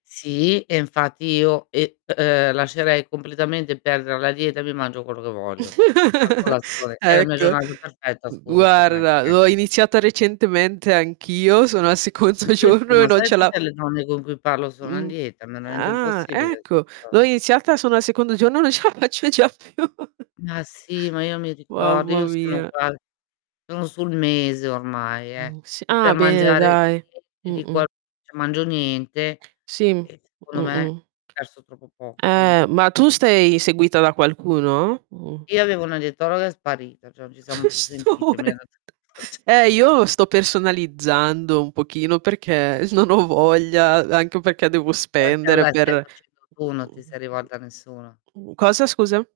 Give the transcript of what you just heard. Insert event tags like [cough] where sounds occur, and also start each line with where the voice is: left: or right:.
left: Sì, e infatti io e uhm, lascerei completamente perdere la dieta, e mi mangio quello che voglio. La
right: [giggles]
left: colazione è la mia
right: Ecco.
left: giornata perfetta,
right: Mhmm,
left: scusa per me,
right: guarda
left: che
right: l'ho iniziata recentemente anch'io, sono al secondo
left: Anche tu,
right: giorno e
left: ma
right: non
left: sai
right: ce la
left: tutte le donne con cui parlo sono a
right: Mh.
left: dieta? Me [unintelligible]
right: Ah,
left: impossibile.
right: ecco. L'ho
left: [unintelligible]
right: iniziata, sono al secondo giorno, e non ce la faccio già più. [chuckles]
left: Ma sì, ma io mi ricordo,
right: Mamma
left: io sono
right: mia.
left: uguale. Sono sul mese ormai, eh,
right: Mh. S
left: che
right: ah,
left: per
right: bene,
left: mangiare
right: dai.
left: [unintelligible] di
right: Mh-mh.
left: qual [unintelligible] mangio niente.
right: Sì.
left: E, secondo me,
right: Mh-mh.
left: perso troppo poco. Quindi
right: Eh. Ma tu
left: [unintelligible]
right: sei seguita da qualcuno? Mh-mh.
left: Io avevo una dietologa, è sparita, cioè, non ci siamo
right: [chuckles]
left: più
right: Sto
left: sentite. Mi ha
right: more
left: dato [unintelligible]
right: Eh, io sto personalizzando un pochino perché non ho voglia, anche perché devo
left: Uhm, te
right: spendere
left: la stai
right: per
left: facendo tu, non ti sei rivolta a
right: [unintelligible]
left: nessuno?
right: mh, cosa scusa?